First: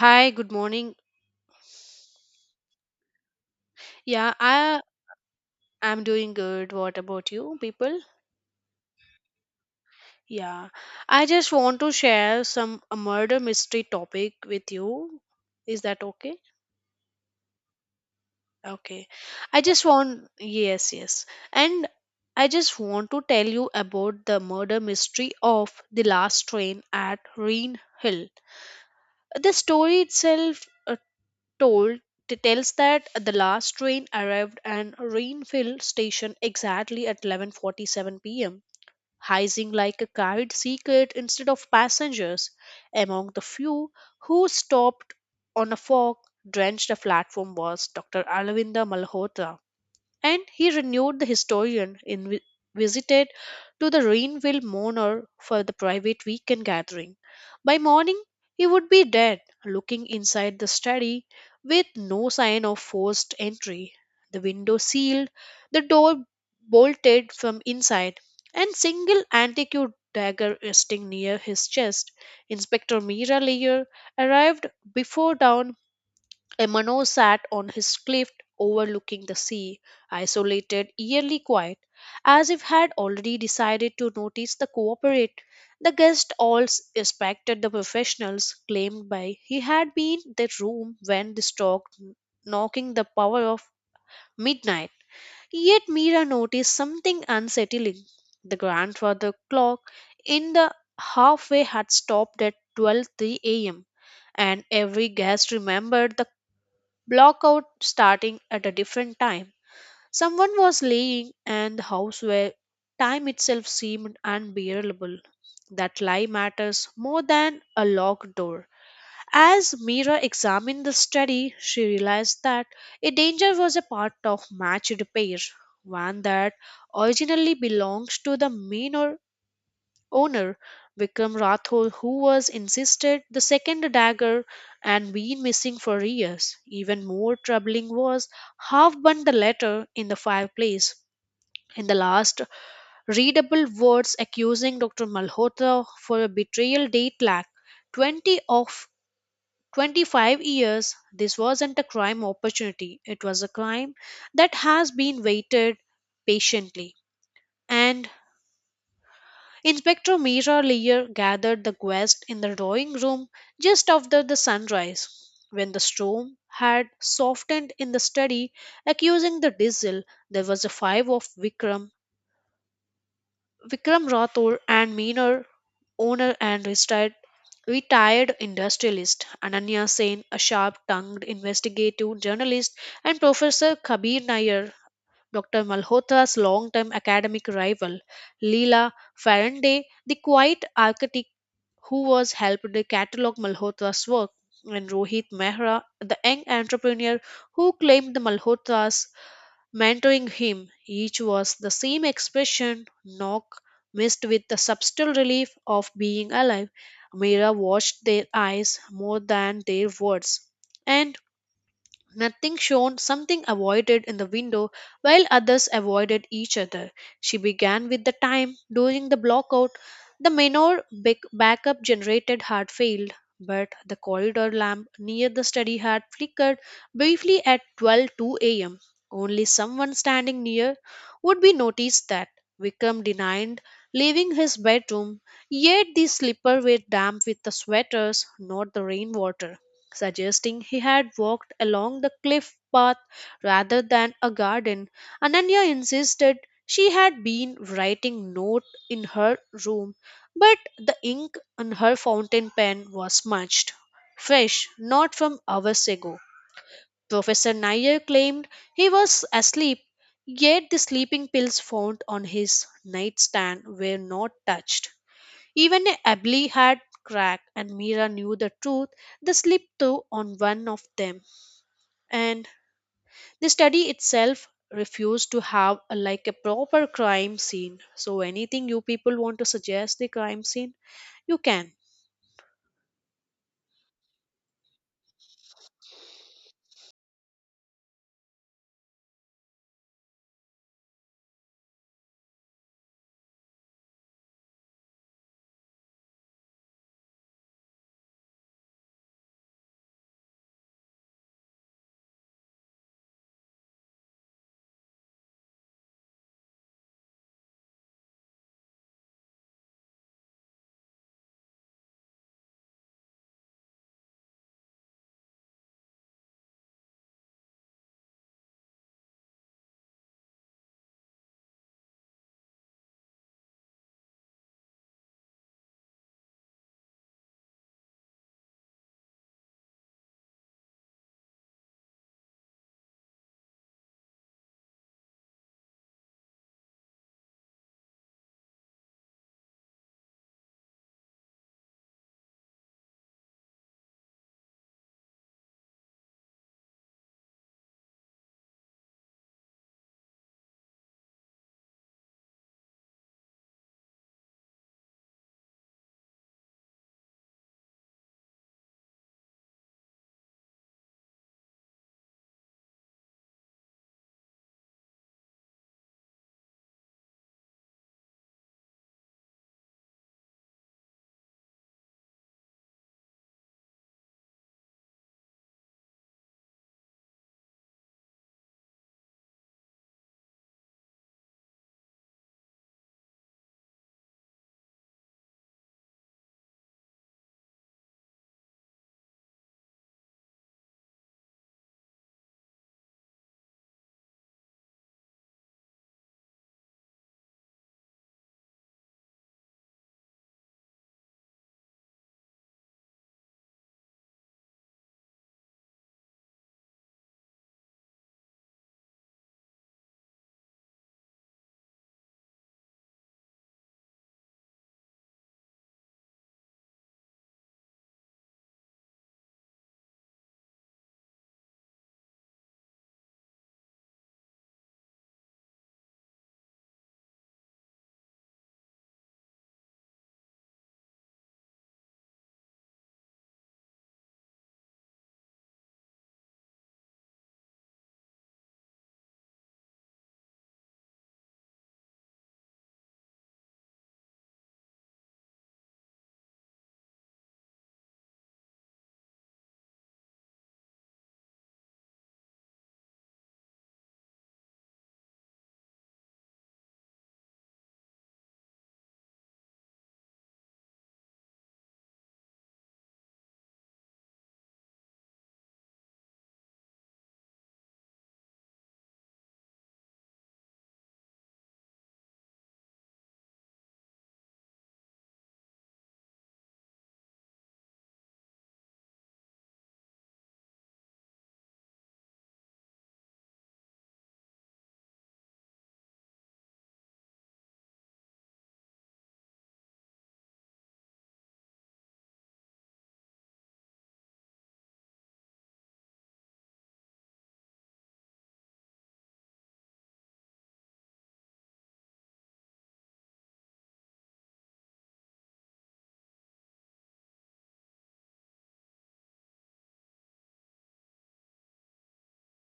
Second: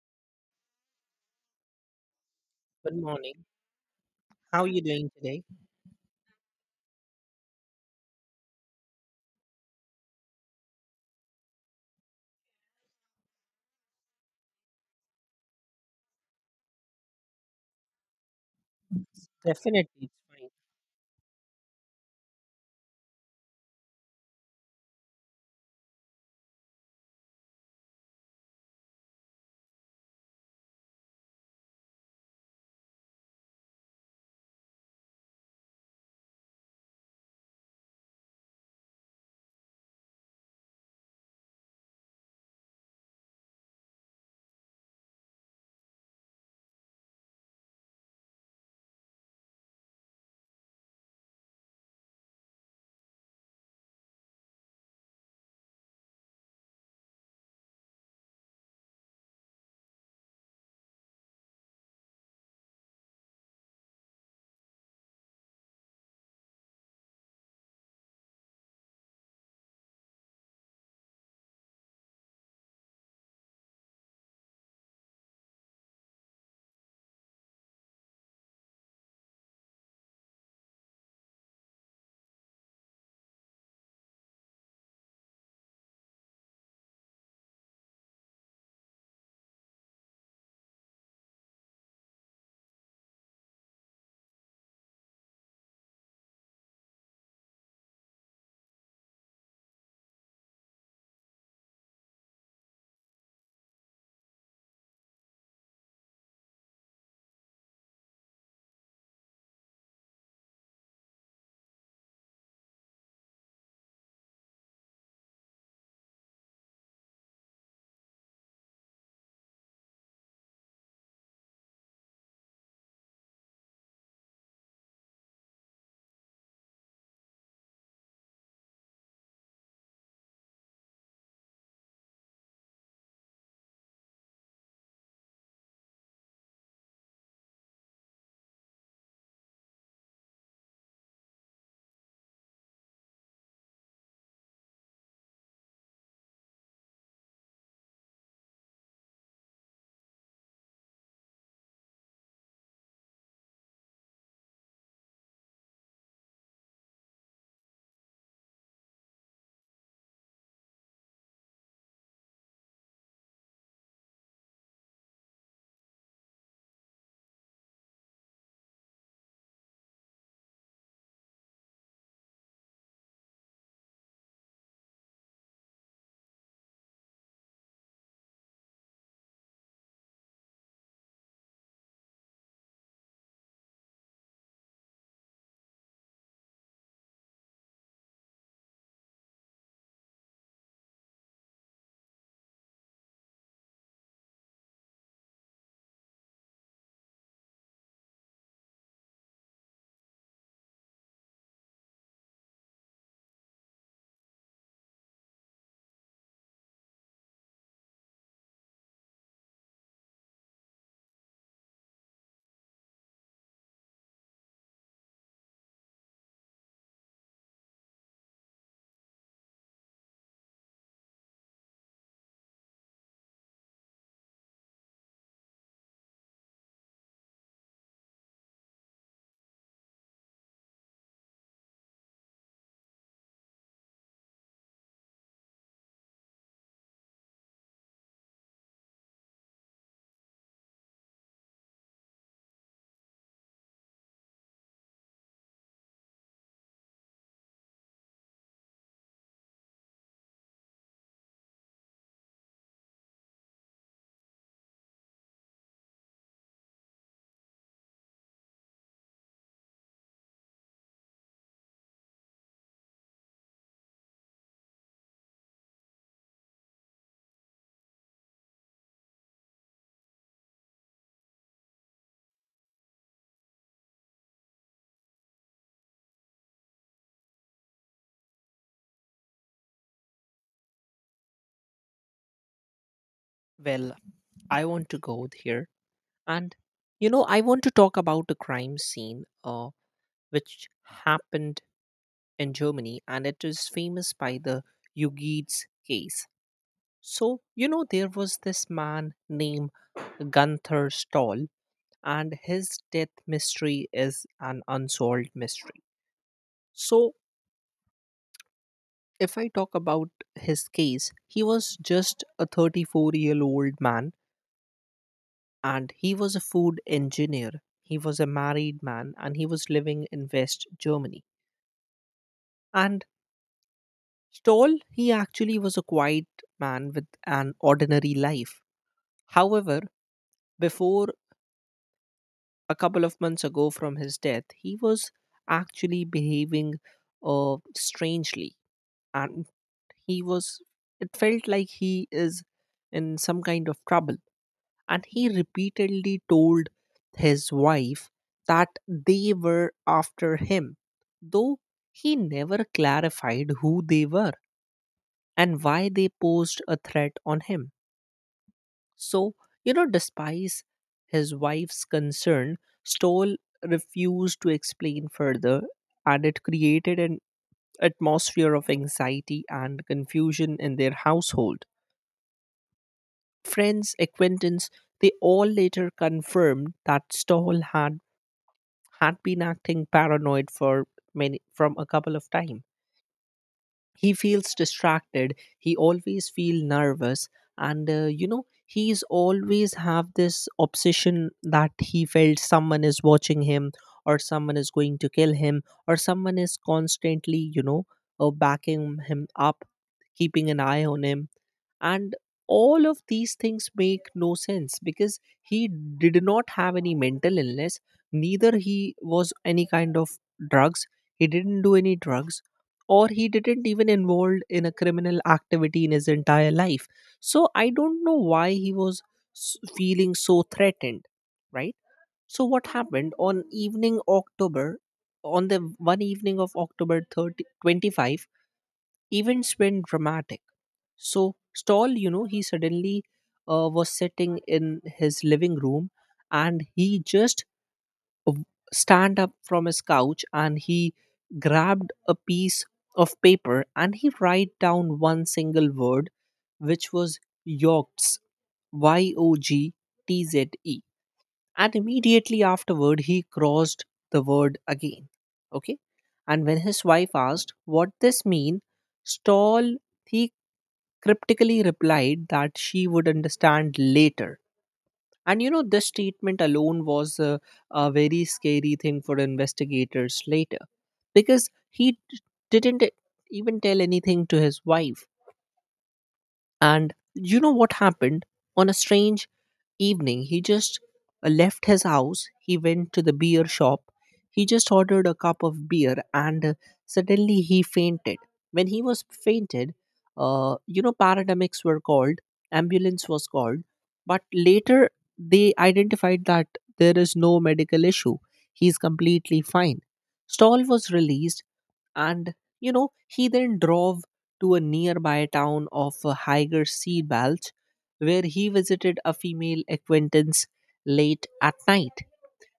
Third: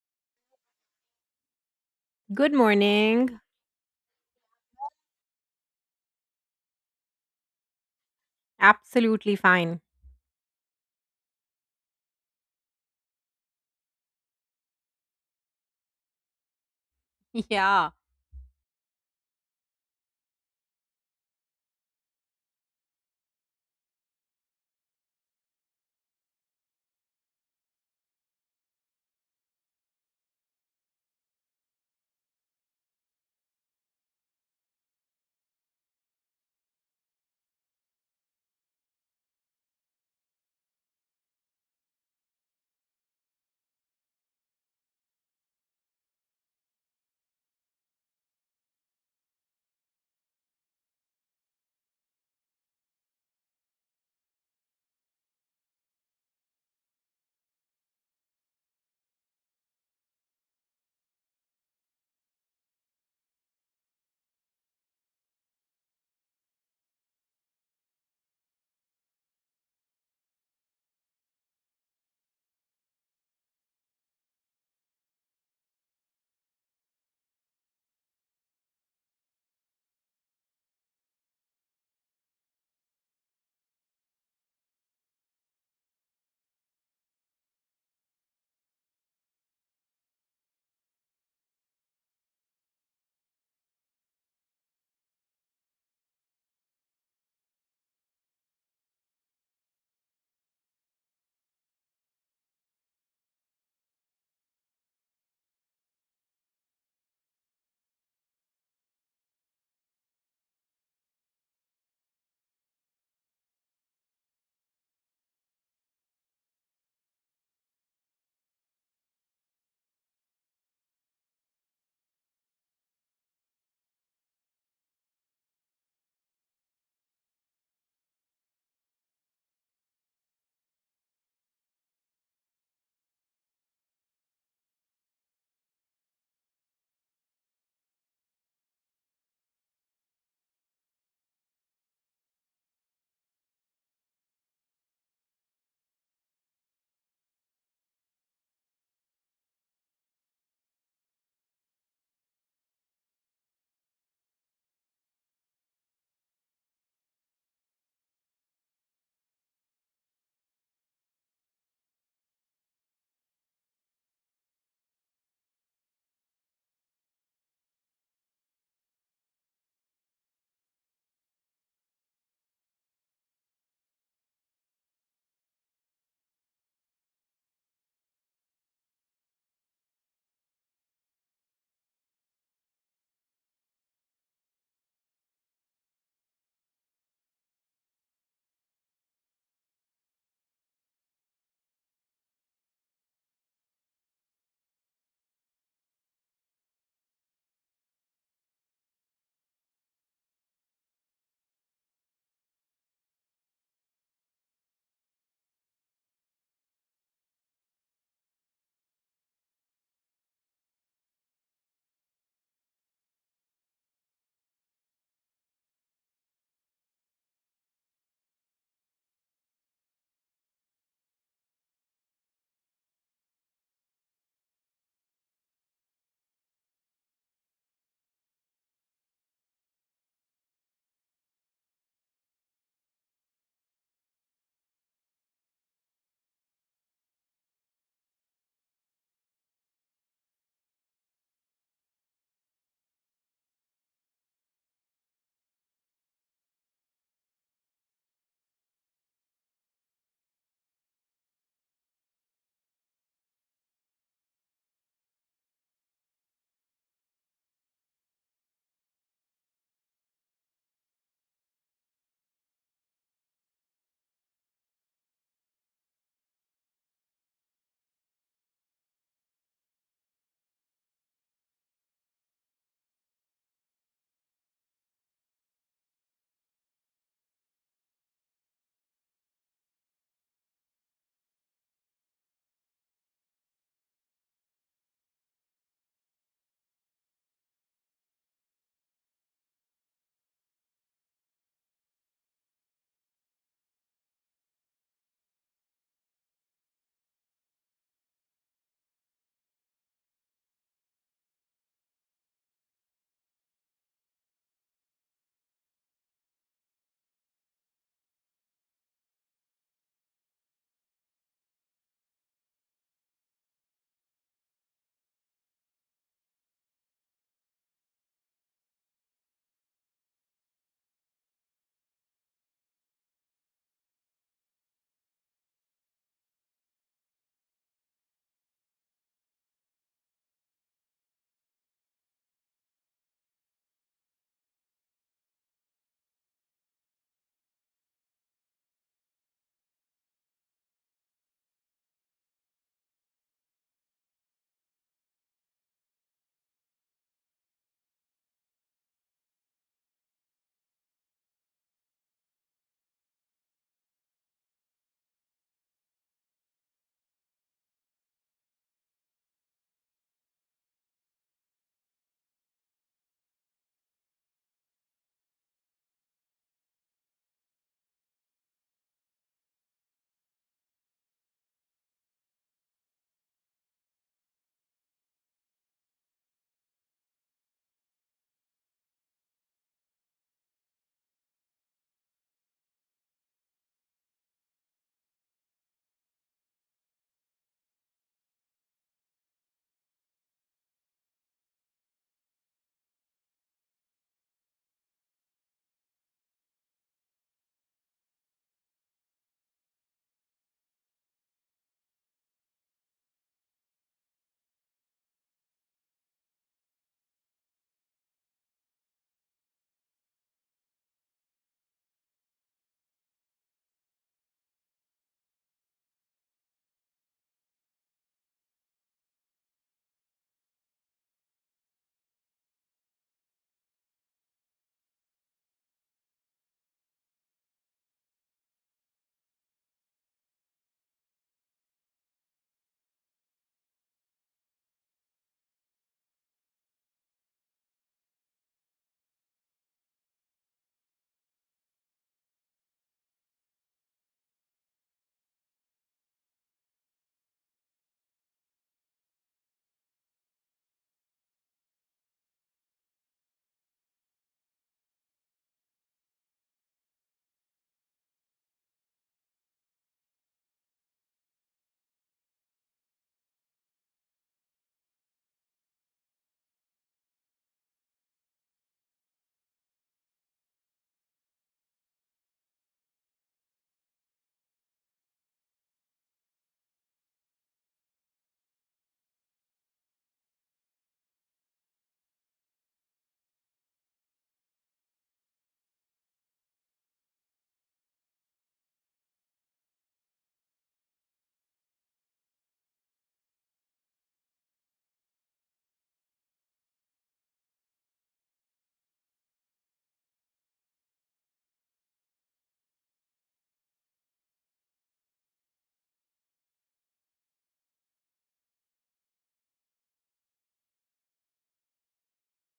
Hi, good morning. Good Good morning. morning. Yeah, How are I you doing today? am doing good. What about you, people? Absolutely fine. Yeah, I just want to share some a murder mystery topic with you. Is that okay? Yeah. Okay. I just Definitely, it's want, fine. yes, yes. And I just want to tell you about the murder mystery of the last train at Reen Hill. The story itself told tells that the last train arrived at Rainfield station exactly at 11:47 p.m., hissing like a carried secret instead of passengers, among the few who stopped on a fog drenched platform was Dr. Alvinda Malhotra, and he renewed the historian in visited to the Rainville Manor for the private weekend gathering. By morning he would be dead, looking inside the study with no sign of forced entry, the window sealed, the door bolted from inside, and single antique dagger resting near his chest. Inspector Mira Layer arrived before dawn Emano sat on his cliff overlooking the sea, isolated, eerily quiet, as if had already decided to notice the cooperate. The guests respected the professionals claimed by he had been the room when the stork knocking the power of midnight. Yet Mira noticed something unsettling. The grandfather clock in the halfway had stopped at 12:03 a.m., and every guest remembered the block out starting at a different time. Someone was laying in the house where time itself seemed unbearable. That lie matters more than a locked door. As Mira examined the study, she realized that a danger was a part of matched pair, one that originally belongs to the mean or owner Vikram Rathod who was insisted the second dagger and been missing for years. Even more troubling was half burned the letter in the fireplace. In the last readable words accusing Dr. Malhotra for a betrayal date lack 20 of 25 years, this wasn't a crime opportunity, it was a crime that has been waited patiently, and Inspector Mira Lear gathered the guests in the drawing room just after the sunrise, when the storm had softened in the study, accusing the diesel. There was a five of Vikram, Vikram Rathore, and Meener, owner and retired industrialist Ananya Sen, a sharp-tongued investigative journalist, and Professor Kabir Nair, Dr. Malhotra's long-term academic rival, Leela Faraday, the quiet architect who was helped to catalog Malhotra's work, and Rohit Mehra, the young entrepreneur who claimed the Malhotra's mentoring him. Each was the same expression, knock, mixed with the subtle relief of being alive. Mehra watched their eyes more than their words, and nothing shone, something avoided in the window, while others avoided each other. She began with the time. During the blockout, the minor backup generated had failed, but the corridor lamp near the study had flickered briefly at 12:02 a.m. Only someone standing near would be noticed that. Wickham denied leaving his bedroom, yet the slippers were damp with the sweaters, not the rainwater suggesting he had walked along the cliff path rather than a garden. Ananya insisted she had been writing note in her room, but the ink on her fountain pen was smudged, fresh, not from hours ago. Professor Nair claimed he was asleep, yet the sleeping pills found on his nightstand were not touched. Even a Abli had cracked, and Mira knew the truth. The slip through on one of them, and the study itself refused to have a, like a proper crime scene. So, anything you people want to suggest the crime scene, you can. Well, I want to go here, and you know, I want to talk about a crime scene, which happened in Germany, and it is famous by the Hugues case. So, you know, there was this man named Gunther Stoll, and his death mystery is an unsolved mystery. So, if I talk about his case, he was just a 34-year-old year old man and he was a food engineer. He was a married man and he was living in West Germany. And Stoll, he actually was a quiet man with an ordinary life. However, before a couple of months ago from his death, he was actually behaving strangely, and he was. It felt like he is in some kind of trouble, and he repeatedly told his wife that they were after him, though he never clarified who they were and why they posed a threat on him. So, you know, despite his wife's concern, Stoll refused to explain further, and it created an atmosphere of anxiety and confusion in their household. Friends, acquaintance, they all later confirmed that Stoll had been acting paranoid for many from a couple of times. He feels distracted, he always feel nervous, and you know, he's always have this obsession that he felt someone is watching him, or someone is going to kill him, or someone is constantly, you know, backing him up, keeping an eye on him. And all of these things make no sense because he did not have any mental illness, neither he was any kind of drugs, he didn't do any drugs, or he didn't even involved in a criminal activity in his entire life. So I don't know why he was feeling so threatened, right? So what happened on the one evening of October 30 25. Events went dramatic. So Stoll, you know, he suddenly was sitting in his living room, and he just w- stand up from his couch, and he grabbed a piece of paper and he write down one single word, which was yogts, y o g t z e, and immediately afterward he crossed the word again. Okay. And when his wife asked what this mean, Stoll, he cryptically replied that she would understand later. And you know, this statement alone was a very scary thing for investigators later, because he didn't even tell anything to his wife. And you know what happened on a strange evening, he just left his house, he went to the beer shop, he just ordered a cup of beer, and suddenly he fainted. When he was fainted, you know, paramedics were called, ambulance was called, but later they identified that there is no medical issue, he's completely fine. Stall was released, and you know he then drove to a nearby town of Higer Sea Balch, where he visited a female acquaintance late at night.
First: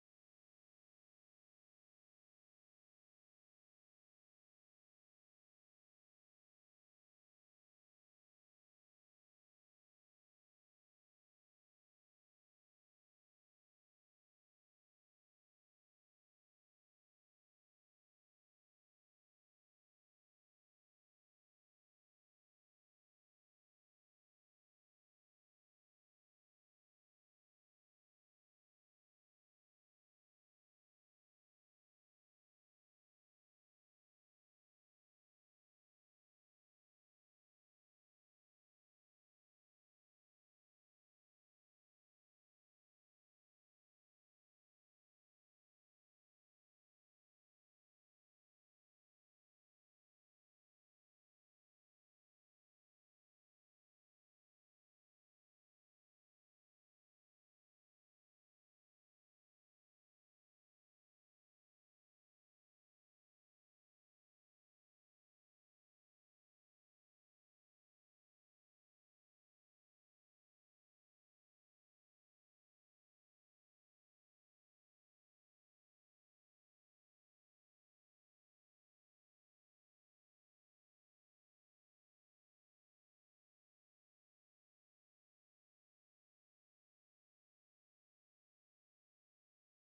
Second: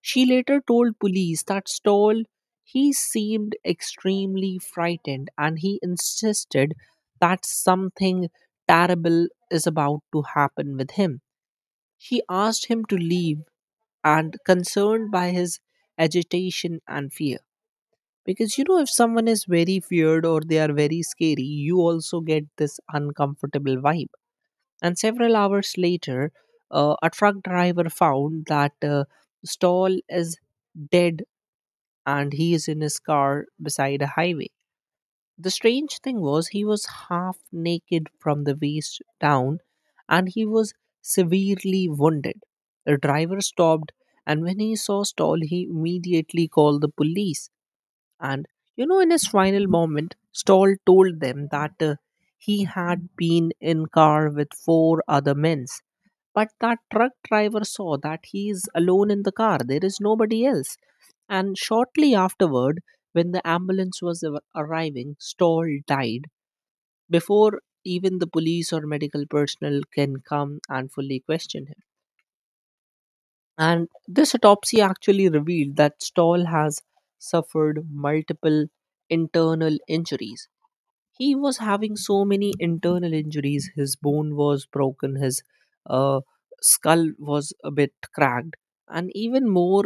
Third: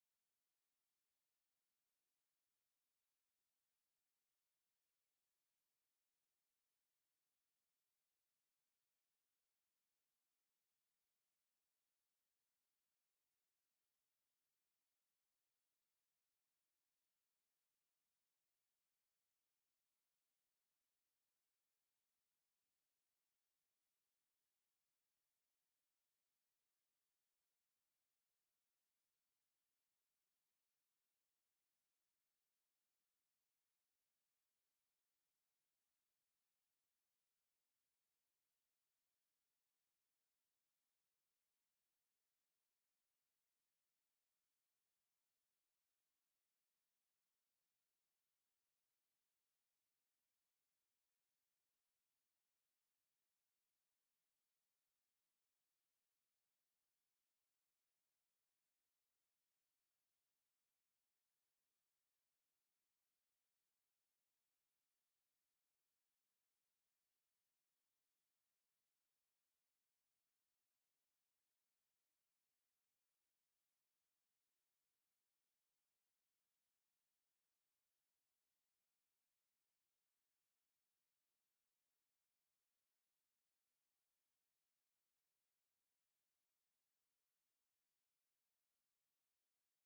She later told police that Stoll, he seemed extremely frightened and he insisted that something terrible is about to happen with him. She asked him to leave and concerned by his agitation and fear, because you know if someone is very feared or they are very scary you also get this uncomfortable vibe. And several hours later, a truck driver found that stall is dead and he is in his car beside a highway. The strange thing was he was half naked from the waist down and he was severely wounded. The driver stopped, and when he saw stall he immediately called the police. And you know, in his final moment, Stoll told them that he had been in car with four other men, but that truck driver saw that he is alone in the car. There is nobody else. And shortly afterward, when the ambulance was arriving, Stoll died before even the police or medical personnel can come and fully question him. And this autopsy actually revealed that Stoll has suffered multiple internal injuries, he was having so many internal injuries, his bone was broken, his uh, skull was a bit cracked. And even more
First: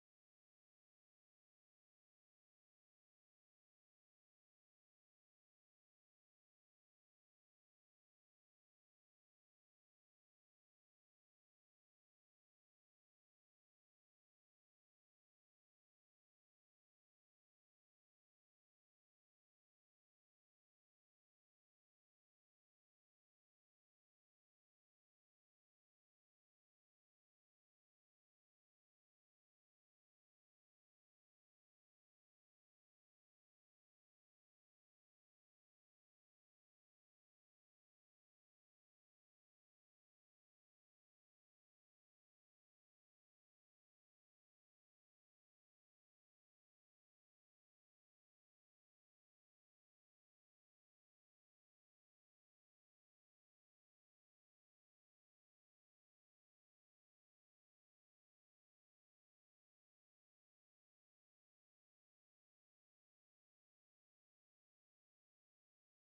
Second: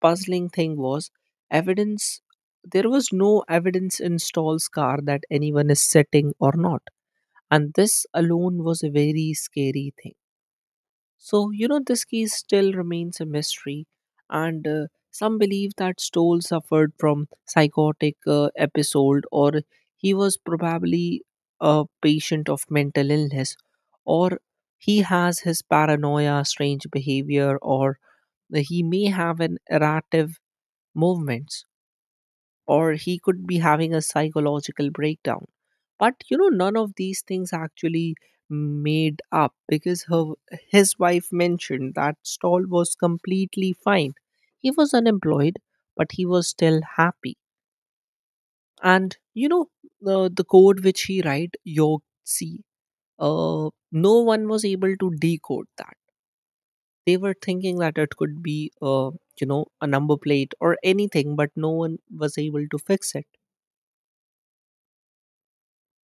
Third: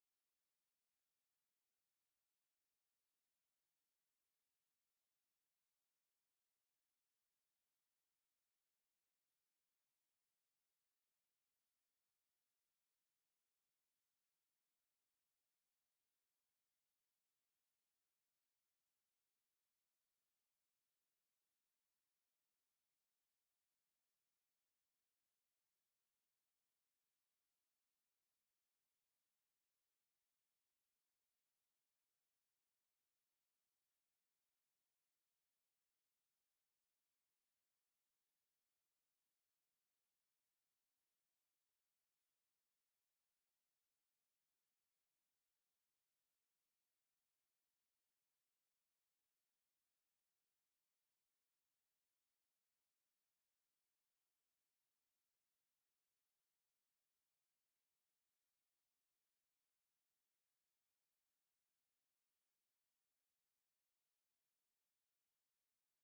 puzzling thing was evidence, there was no evidence in Stoll's car that anyone is sitting or not, and this alone was a very scary thing. So, you know, this case still remains a mystery, and some believe that Stoll suffered from psychotic episode, or he was probably a patient of mental illness, or he has his paranoia, strange behavior, or he may have an errative movements, or he could be having a psychological breakdown. But you know, none of these things actually made up because his wife mentioned that Stall was completely fine. He was unemployed, but he was still happy. And you know, the code which he write, York C, no one was able to decode that. They were thinking that it could be, you know, a number plate or anything, but no one was able to fix it.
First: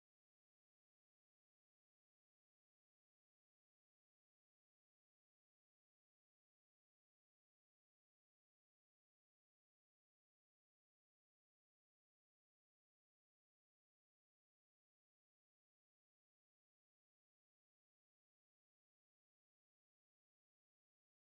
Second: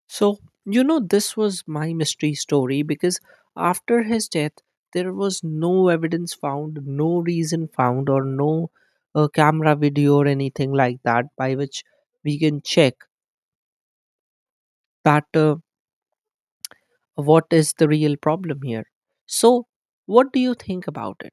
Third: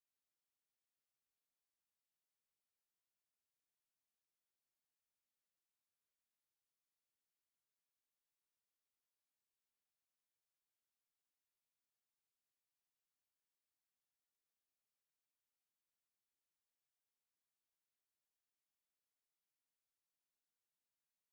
So, you know, this was my mystery story because after his death, there was no evidence found, no reason found, or no camera video or anything like that by which we can check that what is the real problem here. So, what do you think about it?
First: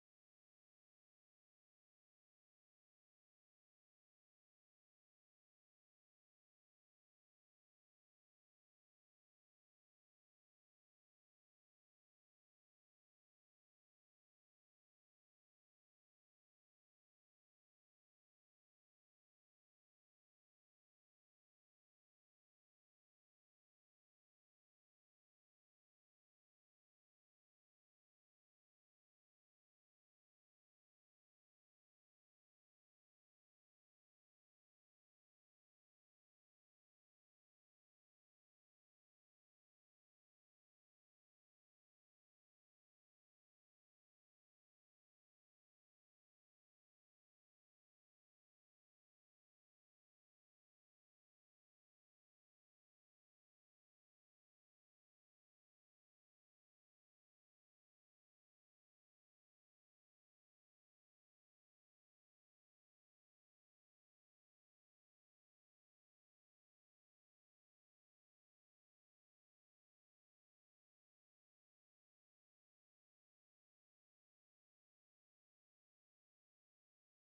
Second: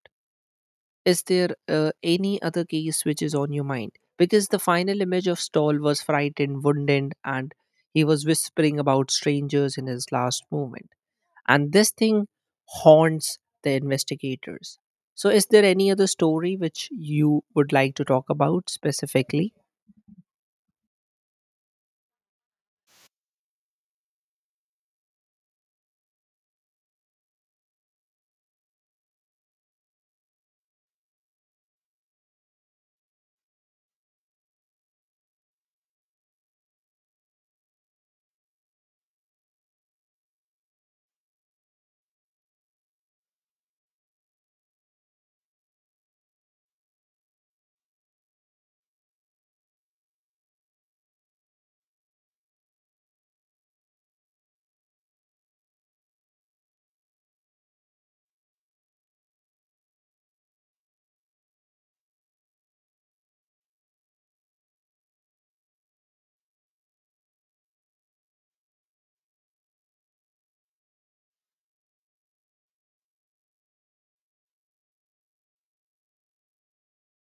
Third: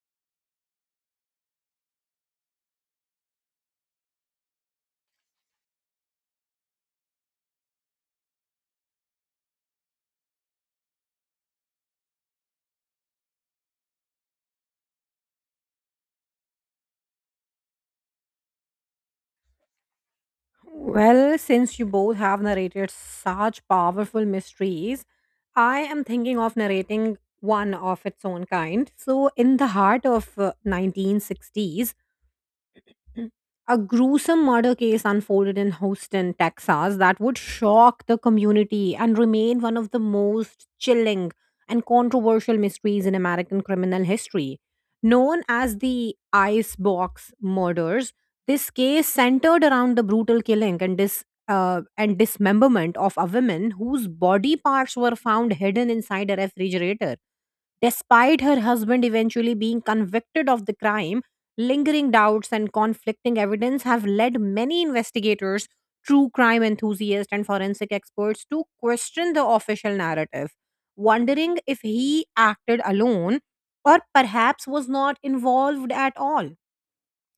Is there any other case which is on your mind? Because the final image of Stoll was frightened, wounded, and he was whispering about strangers in his last moment, and this thing haunts the investigators. So is there any other story which you would like to talk about specifically? Well, since you both have narrated such powerful mysteries, I am thinking of narrating one of its own kind. So, in the heart of 1960s, Mm. A gruesome murder case unfolded in Houston, Texas, that would shock the community and remain one of the most chilling and controversial mysteries in American criminal history. Known as the Icebox Murders, this case centered around the brutal killing and dismemberment of a woman whose body parts were found hidden inside a refrigerator. Despite her husband eventually being convicted of the crime, lingering doubts and conflicting evidence have led many investigators, true crime enthusiasts, and forensic experts to question the official narrative, wondering if he acted alone or perhaps was not involved at all.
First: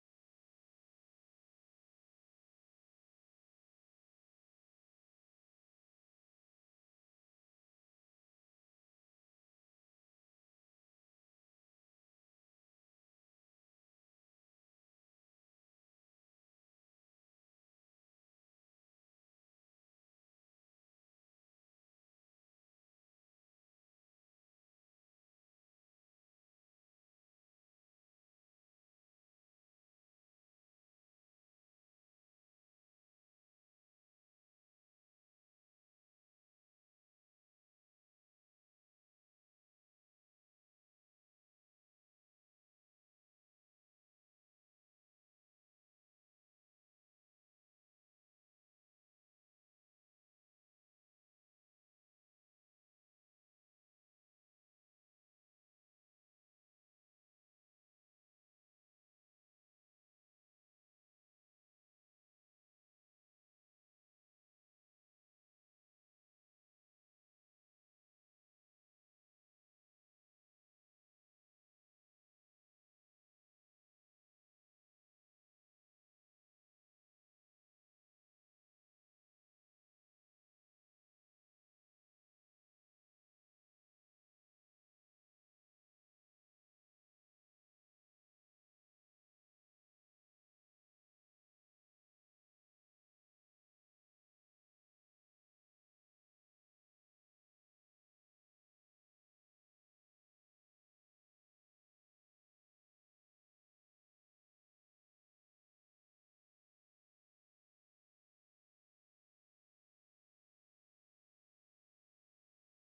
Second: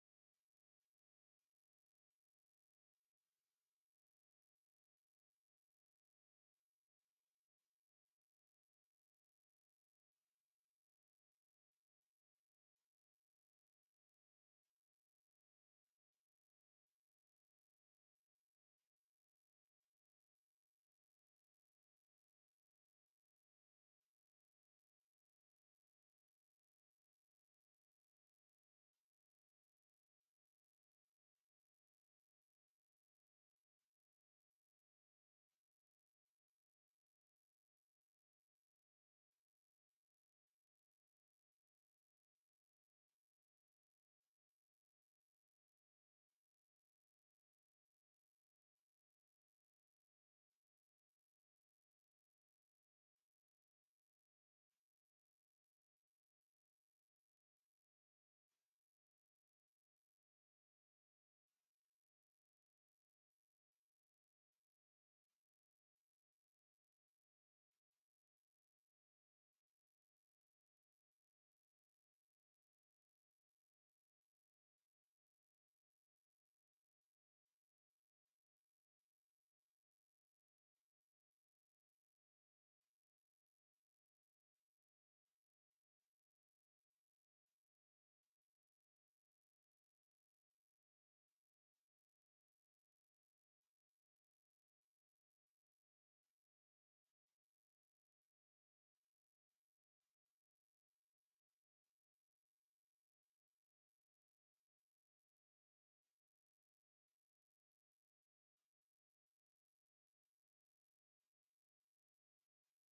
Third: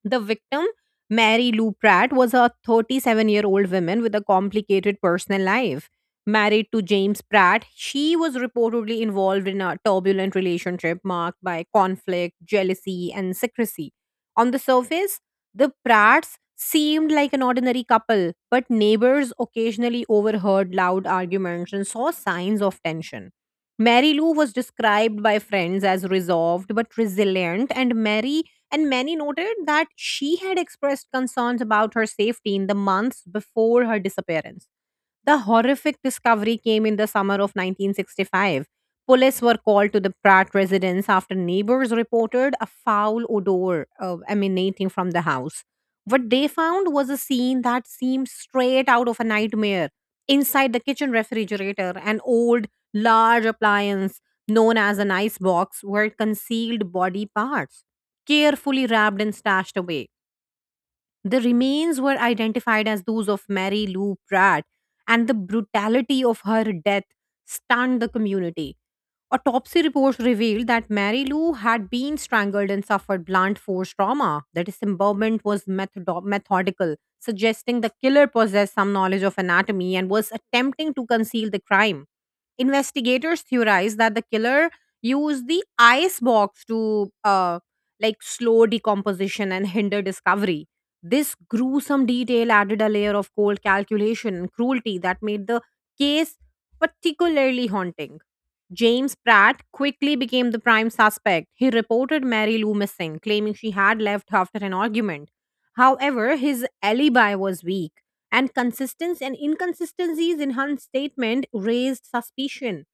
The victim, Mary Lou Pratt, was a 37-year-old woman with a complicated personal life. Married to James Pratt, she was reportedly involved in a turbulent relationship marked by conflict, jealousy, and secrecy. On the surface, the Pratts seemed like an ordinary couple, but neighbors occasionally overheard loud arguments and saw signs of tension. Mary Lou was described by friends as resolved but resilient, and Mary and many noted that she had expressed concerns about her safety in the months before her disappearance. The horrific discovery came in the summer of 1965. Police were called to the Pratt residence after neighbors reported a foul odor emanating from the house. What they found was a scene that seemed straight out of a nightmare. Inside the kitchen refrigerator, an old, large appliance known as an ice box were concealed body parts, carefully wrapped and stashed away. The remains were identified as those of Mary Lou Pratt, and the brutality of her death stunned the community. Autopsy reports revealed that Mary Lou had been strangled and suffered blunt force trauma. The dismemberment was methodical, suggesting the killer possessed some knowledge of anatomy and was attempting to conceal the crime. Investigators theorize that the killer used the ice box to like slow decomposition and hinder discovery. This gruesome detail added a layer of cold calculation and cruelty that made the case particularly haunting. James Pratt quickly became the prime suspect. He reported Mary Lou missing, claiming she had left after an argument. However, his alibi was weak and consistency and inconsistencies in her statement raised suspicion.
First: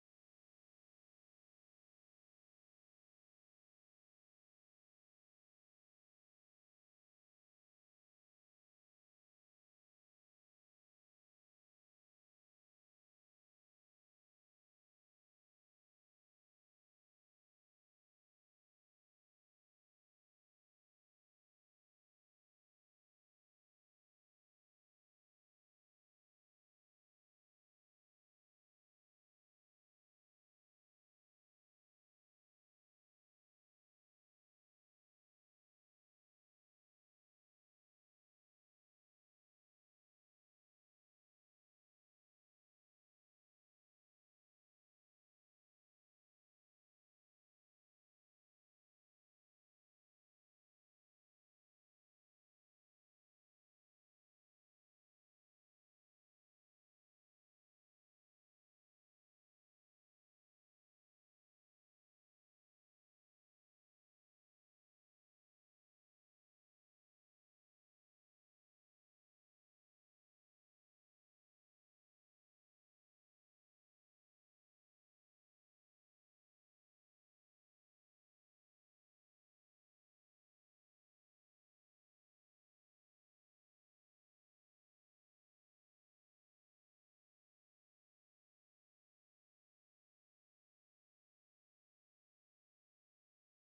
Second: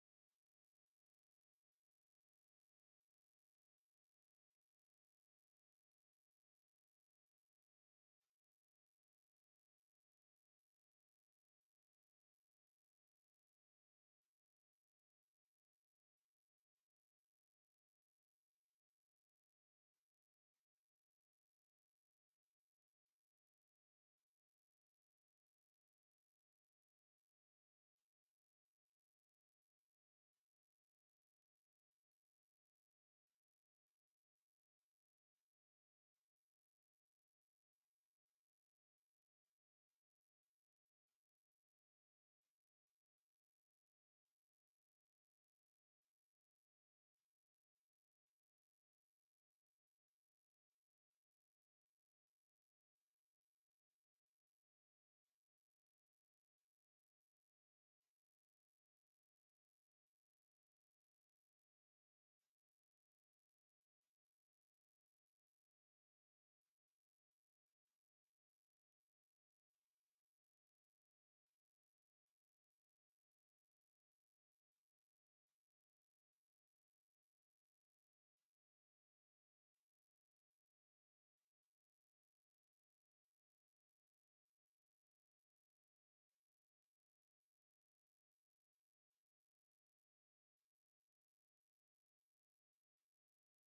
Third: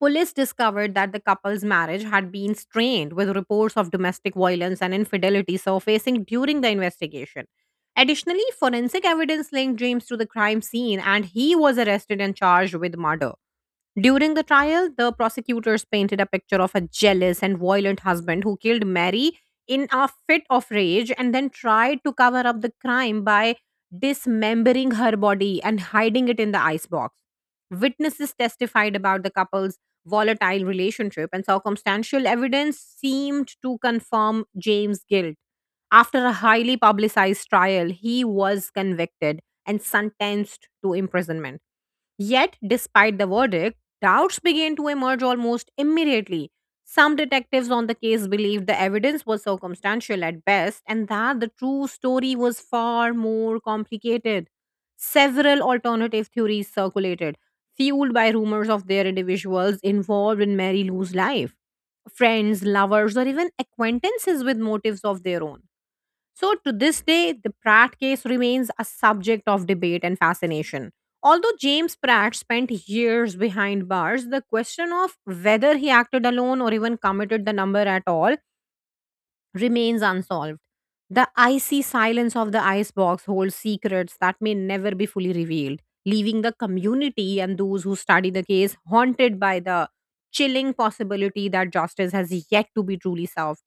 Police discovered that the couple's marriage had been strained with reports of domestic violence and infidelity surfacing during the investigation. Additionally, forensic evidence linked James to the crime scene and he was arrested and charged with murder. During the trial, the prosecutors painted a picture of a jealous and violent husband who killed Mary in a fit of rage and then tried to cover up the crime by dismembering her body and hiding it in the icebox. Witnesses testified about the couple's volatile relationship, and circumstantial evidence seemed to confirm James' guilt. After a highly publicized trial, he was convicted and sentenced to imprisonment. Yet, despite the verdict, doubts began to emerge almost immediately. Some detectives on the case believed the evidence was circumstantial at best and that the true story was far more complicated. Several alternative theories circulated, fueled by rumors of their individuals involved in Mary Lou's life friends, lovers, or even acquaintances with motives of their own. So, to this day, the Pratt case remains a subject of debate and fascination. Although James Pratt spent years behind bars, the question of whether he acted alone or even committed the number at all remains unsolved. The icy silence of the icebox holds secrets that may never be fully revealed, leaving the community and those who study the case haunted by the chilling possibility that justice has yet to be truly solved.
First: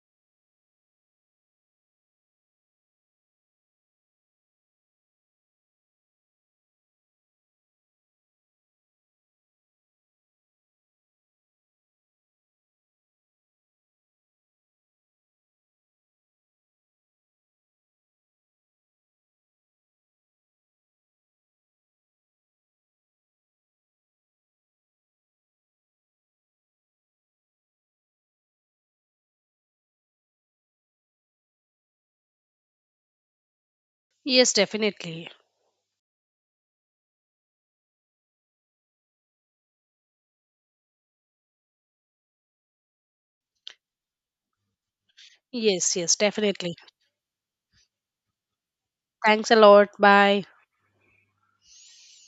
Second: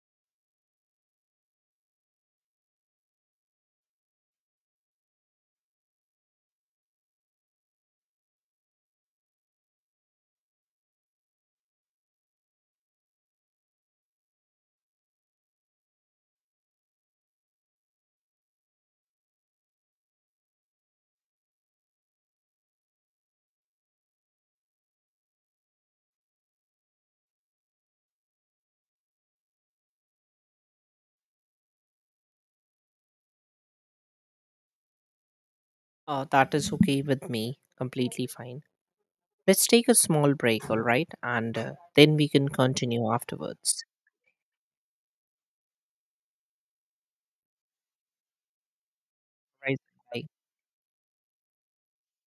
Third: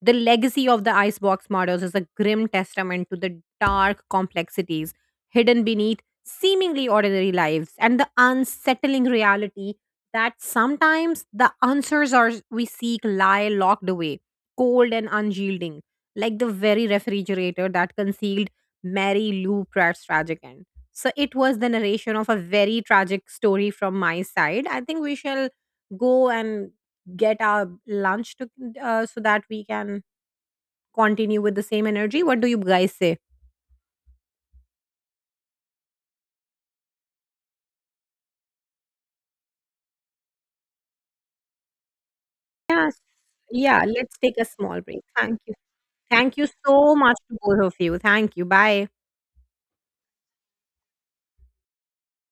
The legacy of the icebox murders is a grim testament to the dark complexities hidden beneath seemingly ordinary lives and the unsettling reality that sometimes the answers are we seek lie locked away cold and unyielding, like the very refrigerator that concealed Mary Lou Pratt's tragic end. So it was the narration of a very tragic story from my side. I think we shall go and get our lunch to, so that we can continue with the same energy. What do you guys say? Yes, definitely. That is okay with me, completely fine. Let's take a small break, all right, and then we can Yes. continue afterwards. Yeah, let's take a small break. Thank you. Yes, yes, Thank you definitely. so much to both of you. Thank you. Bye. Thanks a Right. lot. Bye. Bye.